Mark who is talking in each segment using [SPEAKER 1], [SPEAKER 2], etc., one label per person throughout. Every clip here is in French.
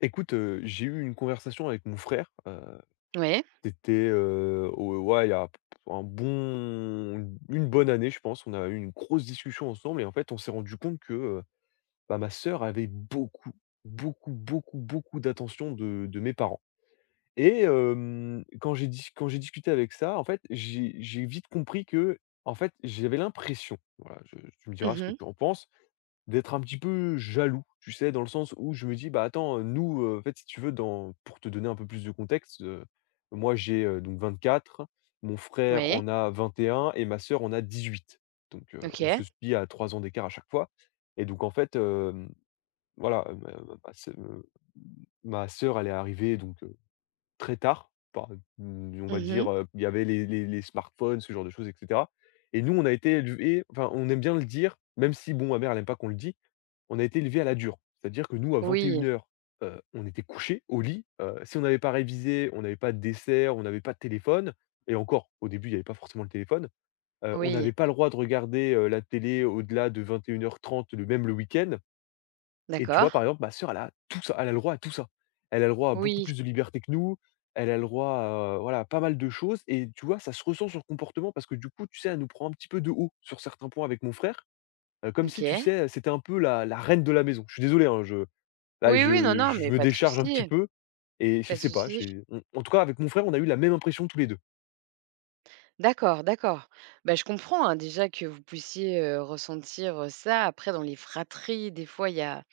[SPEAKER 1] Écoute, j'ai eu une conversation avec mon frère,
[SPEAKER 2] Oui.
[SPEAKER 1] c'était, au ouais, il y a un bon une bonne année, je pense. On a eu une grosse discussion ensemble et en fait, on s'est rendu compte que, bah, ma sœur avait beaucoup, beaucoup, beaucoup, beaucoup d'attention de mes parents et hem, quand j'ai dis quand j'ai discuté avec ça, en fait, j'ai vite compris que, en fait, j'avais l'impression, voilà, je tu me diras
[SPEAKER 2] Mhm,
[SPEAKER 1] ce que
[SPEAKER 2] mh.
[SPEAKER 1] tu en penses, d'être un petit peu jaloux, tu sais? Dans le sens où je me dis: «Bah, attends, nous, en fait, si tu veux, dans pour te donner un peu plus de contexte, moi, j'ai, donc 24, mon frère
[SPEAKER 2] Oui.
[SPEAKER 1] en a 21 et ma sœur en a 18. Donc on se
[SPEAKER 2] OK.
[SPEAKER 1] suit à 3 ans d'écart à chaque fois et donc en fait, voilà, ma sœur, elle est arrivée donc très tard, on va
[SPEAKER 2] Mhm,
[SPEAKER 1] dire, il y avait les smartphones, ce genre de choses et cetera. Et nous, on a été élevés, enfin, on aime bien le dire, même si bon, ma mère, elle aime pas qu'on le dise. On a été élevés à la dure. C'est-à-dire que nous, à 21:00,
[SPEAKER 2] oui,
[SPEAKER 1] heures, on était couchés au lit, si on n'avait pas révisé, on n'avait pas de dessert, on n'avait pas de téléphone, et encore, au début, il n'y avait pas forcément le téléphone, on n'avait
[SPEAKER 2] oui,
[SPEAKER 1] pas le droit de regarder, la télé au-delà de 21 h 30, le week-end. Et tu vois,
[SPEAKER 2] d'accord.
[SPEAKER 1] par exemple, ma sœur, elle a tout ça, elle a le droit à tout ça. Elle a le droit à beaucoup
[SPEAKER 2] Oui,
[SPEAKER 1] plus de liberté que nous, elle a le droit à, voilà, à pas mal de choses, et tu vois, ça se ressent sur le comportement parce que du coup, tu sais, elle nous prend un petit peu de haut sur certains points avec mon frère, comme si, tu
[SPEAKER 2] OK.
[SPEAKER 1] sais, c'était un peu la reine de la maison. Je suis désolé, hein, je là,
[SPEAKER 2] Oui, oui, non, non,
[SPEAKER 1] je
[SPEAKER 2] mais
[SPEAKER 1] me
[SPEAKER 2] pas de
[SPEAKER 1] décharge un petit
[SPEAKER 2] souci,
[SPEAKER 1] peu, et je
[SPEAKER 2] pas de
[SPEAKER 1] sais pas,
[SPEAKER 2] souci.
[SPEAKER 1] j'ai on, en tout cas, avec mon frère, on a eu la même impression tous les deux.
[SPEAKER 2] D'accord, d'accord. Bah, je comprends, hein, déjà que vous puissiez, ressentir, ça. Après dans les fratries, des fois, il y a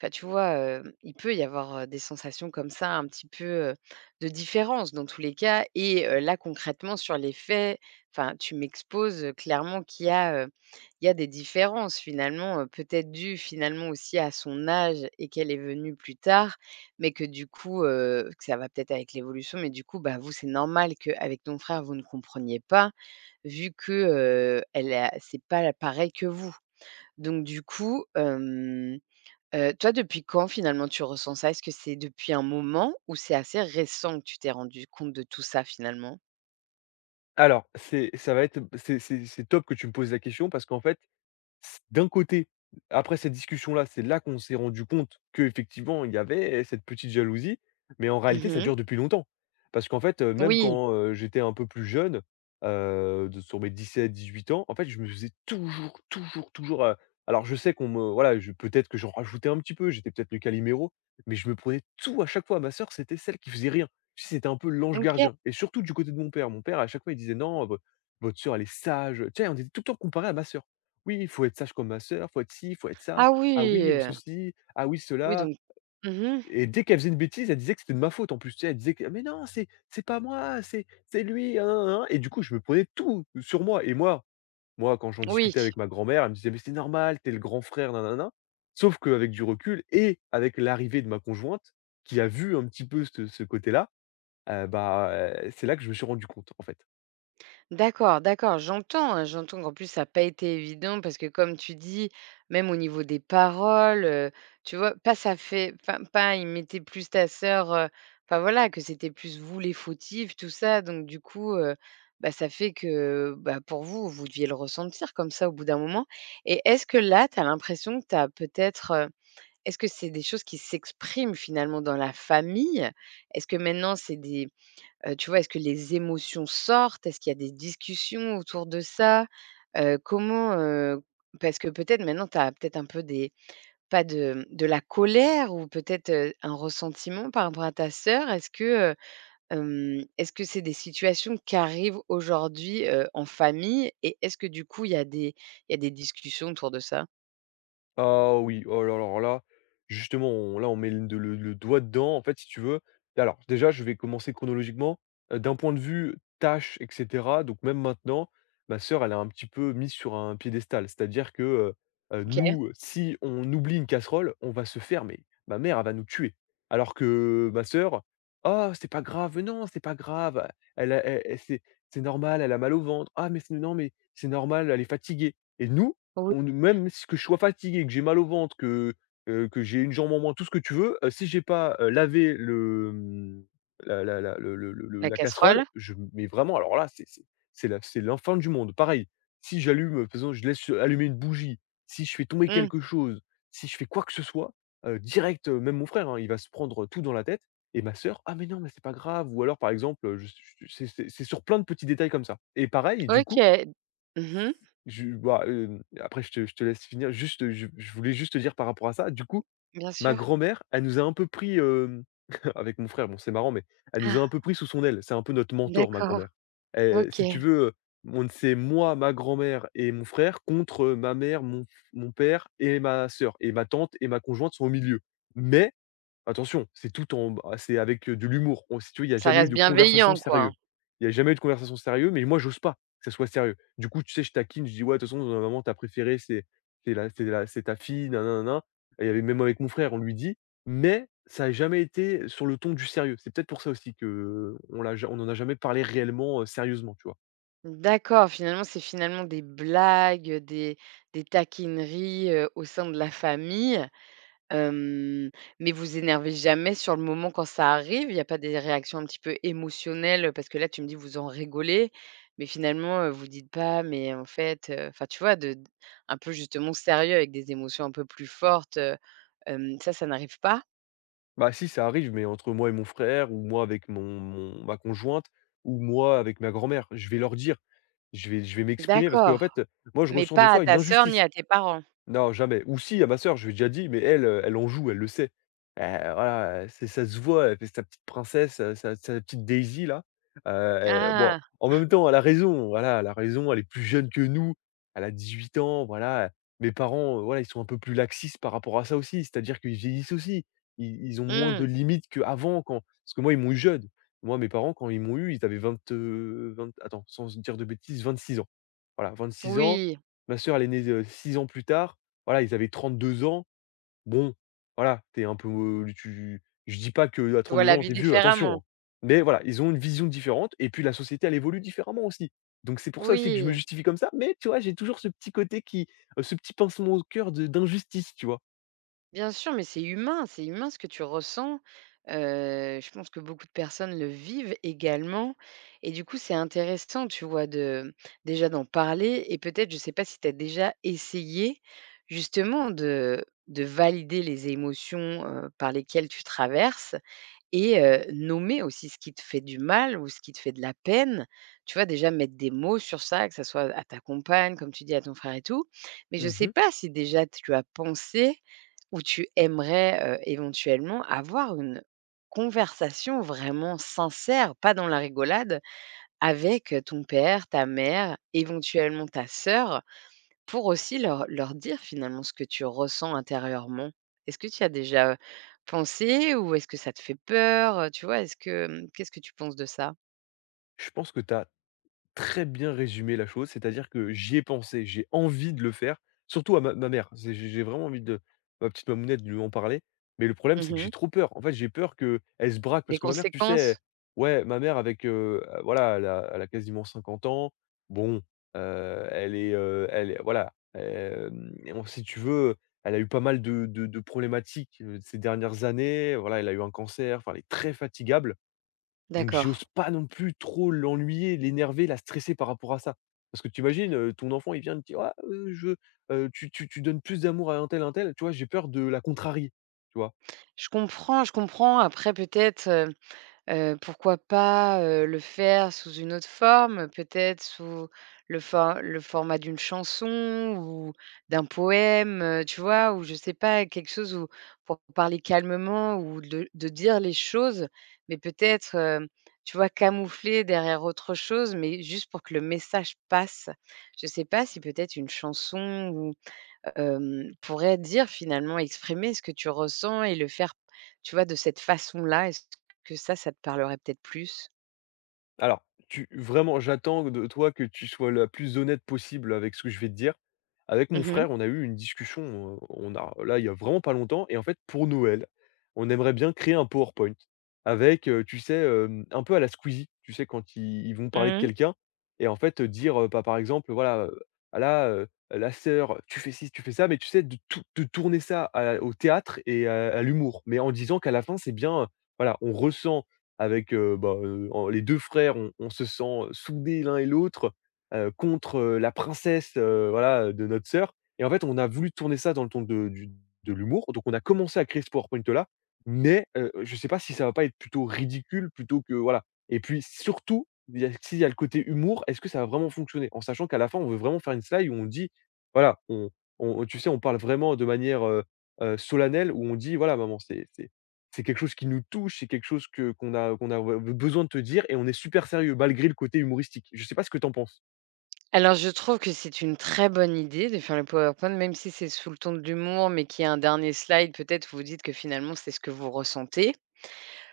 [SPEAKER 2] enfin, tu vois, il peut y avoir, des sensations comme ça un petit peu, heu, de différence dans tous les cas et là concrètement sur les faits, enfin tu m'exposes, clairement qu'il y a, il y a des différences finalement, peut-être dues finalement aussi à son âge et qu'elle est venue plus tard, mais que du coup, que ça va peut-être avec l'évolution, mais du coup, bah, vous c'est normal qu'avec ton frère vous ne compreniez pas vu que, elle a c'est pas pareil que vous. Donc du coup, toi, depuis quand finalement tu ressens ça? Est-ce que c'est depuis un moment ou c'est assez récent que tu t'es rendu compte de tout ça finalement?
[SPEAKER 1] Alors, c'est ça va être c'est top que tu me poses la question parce qu'en fait, d'un côté, après cette discussion-là, c'est là qu'on s'est rendu compte qu'effectivement, il y avait cette petite jalousie, mais en réalité, ça
[SPEAKER 2] Mmh.
[SPEAKER 1] dure depuis longtemps. Parce qu'en fait, même
[SPEAKER 2] Oui,
[SPEAKER 1] quand, j'étais un peu plus jeune, de sur mes 17-18 ans, en fait, je me faisais toujours, toujours, toujours, alors je sais qu'on me, voilà, je peut-être que j'en rajoutais un petit peu, j'étais peut-être le Calimero, mais je me prenais tout à chaque fois. Ma sœur, c'était celle qui faisait rien. Tu sais, c'était un peu l'ange
[SPEAKER 2] OK.
[SPEAKER 1] gardien et surtout du côté de mon père. Mon père, à chaque fois, il disait: «Non, votre sœur, elle est sage». Tu sais, on était tout le temps comparé à ma sœur. Oui, il faut être sage comme ma sœur, faut être ci, il faut être ça.
[SPEAKER 2] Ah
[SPEAKER 1] Ah
[SPEAKER 2] oui,
[SPEAKER 1] oui,
[SPEAKER 2] heu,
[SPEAKER 1] ceci, ah oui,
[SPEAKER 2] oui
[SPEAKER 1] cela.
[SPEAKER 2] donc mmh
[SPEAKER 1] Et dès qu'elle faisait une bêtise, elle disait que c'était de ma faute en plus, tu sais? Elle disait que: «Mais non, c'est pas moi, c'est lui, hein, hein, hein», et du coup, je me prenais tout sur moi. Et moi, quand j'en
[SPEAKER 2] oui.
[SPEAKER 1] discutais avec ma grand-mère, elle me disait: «Mais c'est normal, t'es le grand frère, nanana, nin nin». Sauf qu'avec du recul et avec l'arrivée de ma conjointe qui a vu un petit peu ce côté-là, bah, c'est là que je me suis rendu compte, en fait.
[SPEAKER 2] D'accord, d'accord, j'entends, hein, j'entends qu'en plus ça n'a pas été évident parce que comme tu dis, même au niveau des paroles, tu vois? Pas ça fait enfin pas il mettait plus ta sœur, enfin voilà que c'était plus vous les fautifs tout ça donc du coup, bah, ça fait que, bah, pour vous, vous deviez le ressentir comme ça au bout d'un moment et est-ce que là, tu as l'impression que tu as peut-être, est-ce que c'est des choses qui s'expriment finalement dans la famille? Est-ce que maintenant c'est des tu vois, est-ce que les émotions sortent? Est-ce qu'il y a des discussions autour de ça? Comment, parce que peut-être maintenant tu as peut-être un peu des pas de la colère ou peut-être, un ressentiment par rapport à ta sœur. Est-ce que, heu, est-ce que c'est des situations qui arrivent aujourd'hui, en famille? Et est-ce que du coup il y a des il y a des discussions autour de ça?
[SPEAKER 1] Ah oui, oh là là, alors là, justement, on met le doigt dedans, en fait, si tu veux. Alors, déjà, je vais commencer chronologiquement. D'un point de vue tâche, et cetera, donc même maintenant, ma sœur, elle est un petit peu mise sur un piédestal. C'est-à-dire que,
[SPEAKER 2] OK.
[SPEAKER 1] nous, si on oublie une casserole, on va se faire, mais ma mère, elle va nous tuer. Alors que ma sœur: «Ah, c'est pas grave, non, c'est pas grave, elle a elle elle c'est normal, elle a mal au ventre. Ah mais c'est non, mais c'est normal, elle est fatiguée», et nous,
[SPEAKER 2] Oui.
[SPEAKER 1] on même si que je sois fatigué, que j'ai mal au ventre, que j'ai une jambe en moins, tout ce que tu veux, si j'ai pas, lavé la la la le-
[SPEAKER 2] La
[SPEAKER 1] la casserole,
[SPEAKER 2] casserole?
[SPEAKER 1] je mais vraiment alors là, c'est l'enfer du monde. Pareil, si j'allume, faisons, je laisse allumer une bougie, si je fais tomber
[SPEAKER 2] Mmh.
[SPEAKER 1] quelque chose, si je fais quoi que ce soit, direct, même mon frère, hein, il va se prendre tout dans la tête, et ma sœur: «Ah mais non, mais c'est pas grave», ou alors par exemple, je c'est sur plein de petits détails comme ça, et pareil, du coup,
[SPEAKER 2] OK. Mmh.
[SPEAKER 1] je bah, après je te laisse finir. Juste, je voulais juste te dire, par rapport à ça, du coup,
[SPEAKER 2] Bien
[SPEAKER 1] ma
[SPEAKER 2] sûr.
[SPEAKER 1] grand-mère, elle nous a un peu pris, avec mon frère, bon, c'est marrant, mais elle nous a
[SPEAKER 2] Ah,
[SPEAKER 1] un peu pris sous son aile. C'est un peu notre mentor, ma
[SPEAKER 2] d'accord.
[SPEAKER 1] grand-mère.
[SPEAKER 2] OK.
[SPEAKER 1] Si tu veux, on c'est moi, ma grand-mère et mon frère contre, ma mère, mon père et ma sœur, et ma tante et ma conjointe sont au milieu. Mais attention, c'est tout en ah, c'est avec, de l'humour. On si tu veux, il n'y a
[SPEAKER 2] Ça
[SPEAKER 1] jamais eu
[SPEAKER 2] reste
[SPEAKER 1] de conversation
[SPEAKER 2] bienveillant, quoi,
[SPEAKER 1] sérieuse.
[SPEAKER 2] hein.
[SPEAKER 1] Il n'y a jamais eu de conversation sérieuse, mais moi, j'ose pas que ça soit sérieux. Du coup, tu sais, je taquine, je dis: «Ouais, de toute façon, maman, ta préférée, c'est ta fille, na na na». Et il y avait même avec mon frère, on lui dit, mais ça n'a jamais été sur le ton du sérieux. C'est peut-être pour ça aussi que on l'a ja on en a jamais parlé réellement, sérieusement, tu vois?
[SPEAKER 2] D'accord, finalement, c'est finalement des blagues, des taquineries, au sein de la famille, hem, mais vous énervez jamais sur le moment quand ça arrive? Il n'y a pas des réactions un petit peu émotionnelles? Parce que là, tu me dis, vous en rigolez, mais finalement, vous dites pas: «Mais en fait, heu», enfin, tu vois? De d un peu justement sérieux avec des émotions un peu plus fortes, ça, ça n'arrive pas?
[SPEAKER 1] Bah si, ça arrive, mais entre moi et mon frère, ou moi avec mon mon ma conjointe, ou moi avec ma grand-mère, je vais leur dire. Je vais m'exprimer, parce que en fait,
[SPEAKER 2] D'accord,
[SPEAKER 1] moi, je
[SPEAKER 2] mais
[SPEAKER 1] ressens des
[SPEAKER 2] pas à
[SPEAKER 1] fois une
[SPEAKER 2] ta sœur ni
[SPEAKER 1] injustice.
[SPEAKER 2] à tes parents?
[SPEAKER 1] Non, jamais. Ou si, à ma sœur, je lui ai déjà dit, mais elle, elle en joue, elle le sait. Heu, voilà, c'est ça se voit, elle fait sa petite princesse, sa petite Daisy là. Heu, elle Bon,
[SPEAKER 2] Ah!
[SPEAKER 1] en même temps, elle a raison, voilà, elle a raison, elle est plus jeune que nous, elle a 18 ans, voilà. Mes parents, voilà, ils sont un peu plus laxistes par rapport à ça aussi, c'est-à-dire qu'ils vieillissent aussi. Ils ont moins de
[SPEAKER 2] Mmh,
[SPEAKER 1] limites qu'avant, quand parce que moi, ils m'ont eu jeune. Moi, mes parents, quand ils m'ont eu, ils avaient 20, attends, sans dire de bêtises, 26 ans. Voilà, 26 ans.
[SPEAKER 2] oui,
[SPEAKER 1] Ma sœur, elle est née, 6 ans plus tard. Voilà, ils avaient 32 ans. Bon, voilà, t'es un peu, tu je dis pas que qu'à
[SPEAKER 2] tu vois
[SPEAKER 1] 32
[SPEAKER 2] la
[SPEAKER 1] ans,
[SPEAKER 2] vie
[SPEAKER 1] t'es vieux, attention,
[SPEAKER 2] différemment.
[SPEAKER 1] hein. Mais voilà, ils ont une vision différente, et puis la société, elle évolue différemment aussi. Donc c'est pour ça aussi que je me
[SPEAKER 2] Oui.
[SPEAKER 1] justifie comme ça, mais tu vois, j'ai toujours ce petit côté qui, ce petit pincement au cœur de d'injustice, tu vois?
[SPEAKER 2] Bien sûr, mais c'est humain ce que tu ressens. Je pense que beaucoup de personnes le vivent également et du coup, c'est intéressant, tu vois, de déjà d'en parler et peut-être, je ne sais pas si tu as déjà essayé justement de valider les émotions, par lesquelles tu traverses et nommer aussi ce qui te fait du mal ou ce qui te fait de la peine. Tu vois, déjà mettre des mots sur ça, que ça soit à ta compagne, comme tu dis, à ton frère et tout. Mais je ne sais
[SPEAKER 1] Mmh.
[SPEAKER 2] pas si déjà tu as pensé ou tu aimerais, éventuellement avoir une conversation vraiment sincère, pas dans la rigolade, avec ton père, ta mère, éventuellement ta sœur. Pour aussi leur leur dire finalement ce que tu ressens intérieurement. Est-ce que tu y as déjà pensé ou est-ce que ça te fait peur? Tu vois? Est-ce que, mmh, qu'est-ce que tu penses de ça?
[SPEAKER 1] Je pense que tu très bien résumé la chose, c'est-à-dire que j'y ai pensé, j'ai envie de le faire, surtout à ma mère. J'ai vraiment envie, de ma petite mamounette, de lui en parler. Mais le problème, c'est que j'ai
[SPEAKER 2] Mmh.
[SPEAKER 1] trop peur. En fait, j'ai peur que elle se braque,
[SPEAKER 2] Les
[SPEAKER 1] parce que ma mère, tu sais,
[SPEAKER 2] conséquences?
[SPEAKER 1] ouais, ma mère avec, voilà, elle a quasiment 50 ans. Bon, elle est, voilà, si tu veux, elle a eu pas mal de problématiques, ces dernières années. Voilà, elle a eu un cancer. Enfin, elle est très fatigable. Donc
[SPEAKER 2] D'accord.
[SPEAKER 1] j'ose pas non plus trop l'ennuyer, l'énerver, la stresser par rapport à ça. Parce que tu imagines, ton enfant, il vient, il me dit: «Ah, je veux, tu donnes plus d'amour à un tel, un tel». Tu vois, j'ai peur de la contrarier, tu vois?
[SPEAKER 2] Je comprends, je comprends. Après peut-être, pourquoi pas, le faire sous une autre forme, peut-être sous le for le format d'une chanson ou d'un poème, tu vois? Ou je sais pas, quelque chose où pour parler calmement ou de dire les choses, mais peut-être, tu vois, camoufler derrière autre chose, mais juste pour que le message passe. Je sais pas si peut-être une chanson ou hem, pourrait dire finalement, exprimer ce que tu ressens et le faire, tu vois, de cette façon-là. Est-ce que ça te parlerait peut-être plus?
[SPEAKER 1] Alors, tu vraiment, j'attends de toi que tu sois la plus honnête possible avec ce que je vais te dire. Avec mon
[SPEAKER 2] Mmh mh.
[SPEAKER 1] frère, on a eu une discussion, il y a vraiment pas longtemps. Et en fait, pour Noël, on aimerait bien créer un PowerPoint avec, tu sais, un peu à la Squeezie, tu sais, quand ils vont parler de
[SPEAKER 2] Mmh.
[SPEAKER 1] quelqu'un. Et en fait, dire, pas par exemple, voilà, ah là, la sœur, tu fais ci, tu fais ça, mais tu sais, de tourner ça au théâtre et à l'humour. Mais en disant qu'à la fin, c'est bien, voilà, on ressent, avec, en les 2 frères, on se sent soudés l'un et l'autre, contre, la princesse, voilà, de notre sœur. Et en fait, on a voulu tourner ça dans le ton de l'humour, donc on a commencé à créer ce PowerPoint là, mais je ne sais pas si ça va pas être plutôt ridicule plutôt que voilà. Et puis surtout, il y a s'il y a le côté humour, est-ce que ça va vraiment fonctionner? En sachant qu'à la fin, on veut vraiment faire une slide où on dit, voilà, on, tu sais, on parle vraiment de manière, solennelle, où on dit: «Voilà maman, c'est quelque chose qui nous touche, c'est quelque chose que qu'on a qu'on a, ouais, besoin de te dire, et on est super sérieux malgré le côté humoristique». Je sais pas ce que t'en penses?
[SPEAKER 2] Alors je trouve que c'est une très bonne idée de faire le PowerPoint, même si c'est sous le ton de l'humour, mais qu'il y a un dernier slide peut-être vous dites que finalement c'est ce que vous ressentez.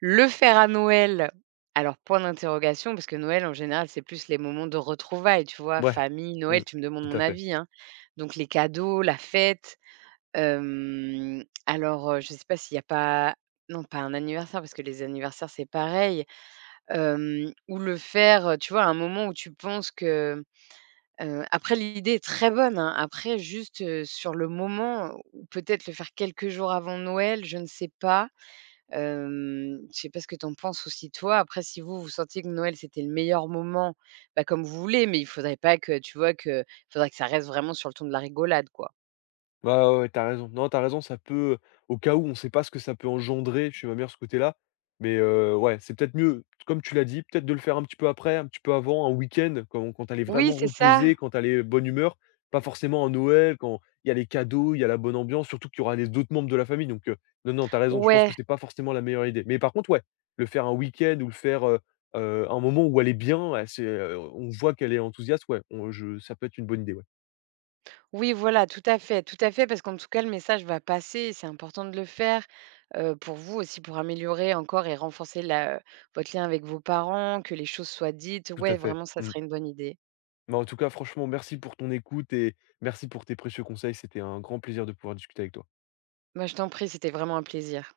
[SPEAKER 2] Le faire à Noël, alors point d'interrogation, parce que Noël en général, c'est plus les moments de retrouvailles, tu vois?
[SPEAKER 1] Ouais.
[SPEAKER 2] Famille,
[SPEAKER 1] Mmh.
[SPEAKER 2] Noël, tu me demandes
[SPEAKER 1] Tout
[SPEAKER 2] mon
[SPEAKER 1] à fait.
[SPEAKER 2] avis, hein, donc les cadeaux, la fête. Alors, je ne sais pas s'il n'y a pas non pas un anniversaire parce que les anniversaires c'est pareil, ou le faire, tu vois, à un moment où tu penses que, après l'idée est très bonne, hein, après juste, sur le moment ou peut-être le faire quelques jours avant Noël, je ne sais pas. Je sais pas ce que tu en penses aussi toi. Après si vous, vous sentiez que Noël c'était le meilleur moment, bah, comme vous voulez, mais il faudrait pas que, tu vois, que faudrait que ça reste vraiment sur le ton de la rigolade, quoi.
[SPEAKER 1] Bah ouais, ouais, t'as raison. Non, t'as raison, ça peut, au cas où, on sait pas ce que ça peut engendrer chez ma mère, ce côté-là. Mais ouais, c'est peut-être mieux, comme tu l'as dit, peut-être de le faire un petit peu après, un petit peu avant, un week-end, quand elle est
[SPEAKER 2] Oui,
[SPEAKER 1] vraiment
[SPEAKER 2] c'est ça.
[SPEAKER 1] reposée, quand elle est bonne humeur. Pas forcément à Noël, quand il y a les cadeaux, il y a la bonne ambiance, surtout qu'il y aura les d'autres membres de la famille. Donc non, non, t'as raison, je pense que
[SPEAKER 2] Ouais.
[SPEAKER 1] c'est pas forcément la meilleure idée. Mais par contre, ouais, le faire un week-end ou le faire, un moment où elle est bien, ouais, c'est, on voit qu'elle est enthousiaste, ouais, on je ça peut être une bonne idée, ouais.
[SPEAKER 2] Oui, voilà, tout à fait, parce qu'en tout cas, le message va passer et c'est important de le faire pour vous aussi, pour améliorer encore et renforcer la, votre lien avec vos parents, que les choses soient dites.
[SPEAKER 1] Tout à
[SPEAKER 2] Ouais,
[SPEAKER 1] fait.
[SPEAKER 2] vraiment, ça
[SPEAKER 1] Mmh.
[SPEAKER 2] serait une bonne idée.
[SPEAKER 1] Mais en tout cas, franchement, merci pour ton écoute, et merci pour tes précieux conseils. C'était un grand plaisir de pouvoir discuter avec toi.
[SPEAKER 2] Moi, je t'en prie, c'était vraiment un plaisir.